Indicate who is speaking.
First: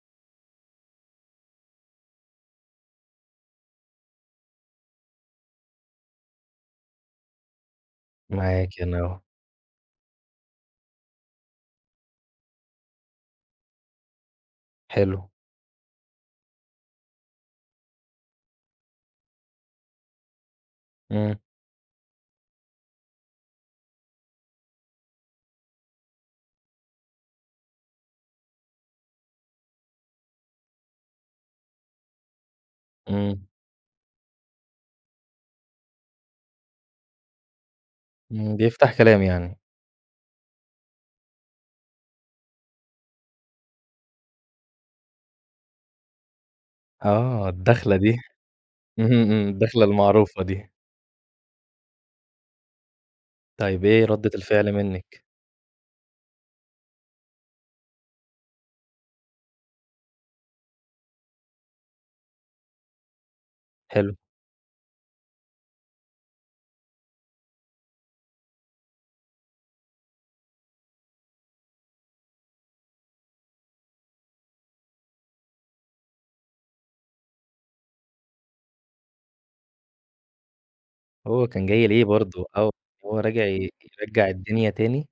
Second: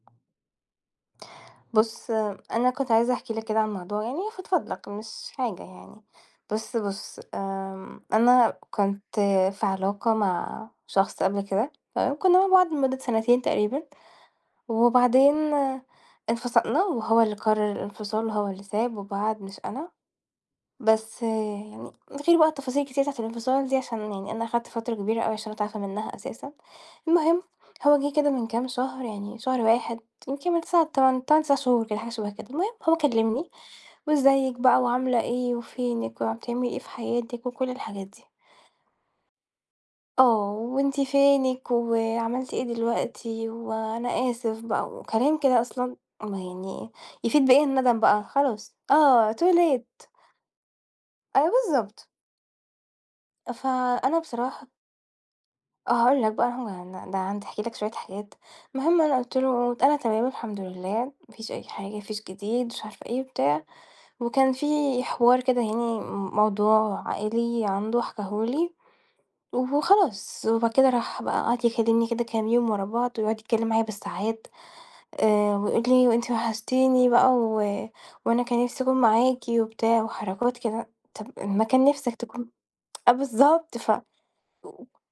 Speaker 1: بُص، أنا كنت عايزة احكي لك كده عن موضوع يعني أفضفض لك مش حاجة يعني. بُص، بُص، آمم أنا
Speaker 2: معاكِ أنا
Speaker 1: كنت
Speaker 2: أهو.
Speaker 1: في علاقة مع شخص قبل كده تمام؟ كُنّا مع بعض لمدة سَنتين تقريبًا
Speaker 2: حلو.
Speaker 1: وبعدين انفصلنا وهو اللي قرّر الإنفصال هو اللي ساب وبعد مش أنا، بس
Speaker 2: إمم.
Speaker 1: يعني من غير بقى التفاصيل الكتيرة بتاعة الإنفصال دي عشان يعني أنا اخدت فترة كبيرة أوي عشان أتعافى منّها أساسًا. المهم، هو جِه كده من كام شهر يعني شهر 1 يمكن من 9، 8، 8، 9 شهور كده حاجة شَبه كده. المهم، هو
Speaker 2: إمم.
Speaker 1: كلّمني وازّيِك بقى، وعاملة إيه، وفينِك، وع بتعملي إيه في حياتِك؟ وكل الحاجات دي.
Speaker 2: إمم، بيفتح كلام يعني.
Speaker 1: آه، وأنتِ فينِك؟ وعملتِ إيه دلوقتي؟ وأنا آسف بقى وكلام كده أصلًا ما يعني يفيد
Speaker 2: آه،
Speaker 1: بإيه
Speaker 2: الداخلة
Speaker 1: الندم
Speaker 2: دي.
Speaker 1: بقى خلاص،
Speaker 2: اهم،
Speaker 1: آه،
Speaker 2: إمم،
Speaker 1: too
Speaker 2: الداخلة
Speaker 1: late.
Speaker 2: المعروفة دي.
Speaker 1: آه بالضبط.
Speaker 2: طيب، إيه
Speaker 1: فأنا
Speaker 2: ردّة
Speaker 1: بصراحة
Speaker 2: الفعل منِّك؟
Speaker 1: آه هاقول لك بقى، هو يعن ده أنا عندي احكي لك شوية حاجات، المهم أنا قُلت له: "أنا تمام الحمد لله، ما فيش أي حاجة، ما فيش جديد،" ومش عارفة إيه وبتاع
Speaker 2: حلو.
Speaker 1: وكان في حوار كده يعني م موضوع عائلي عنده حِكاه لي وخلاص. وبعد كده راح بقى وقعد يكلّمني كده كام يوم ورا بعض ويقعُد يتكلّم معايا بالساعات آآ ويقول لي وأنتِ وحشتيني بقى و وأنا كان نفسي أكون معاكِ وبتاع وحركات كده، طَب
Speaker 2: هو
Speaker 1: أمّا
Speaker 2: كان
Speaker 1: كان
Speaker 2: جاي ليه
Speaker 1: نفسك
Speaker 2: برضه؟
Speaker 1: تكون
Speaker 2: أو
Speaker 1: آه
Speaker 2: هو راجع ي
Speaker 1: بالضبط. ف
Speaker 2: يرجّع الدنيا تاني؟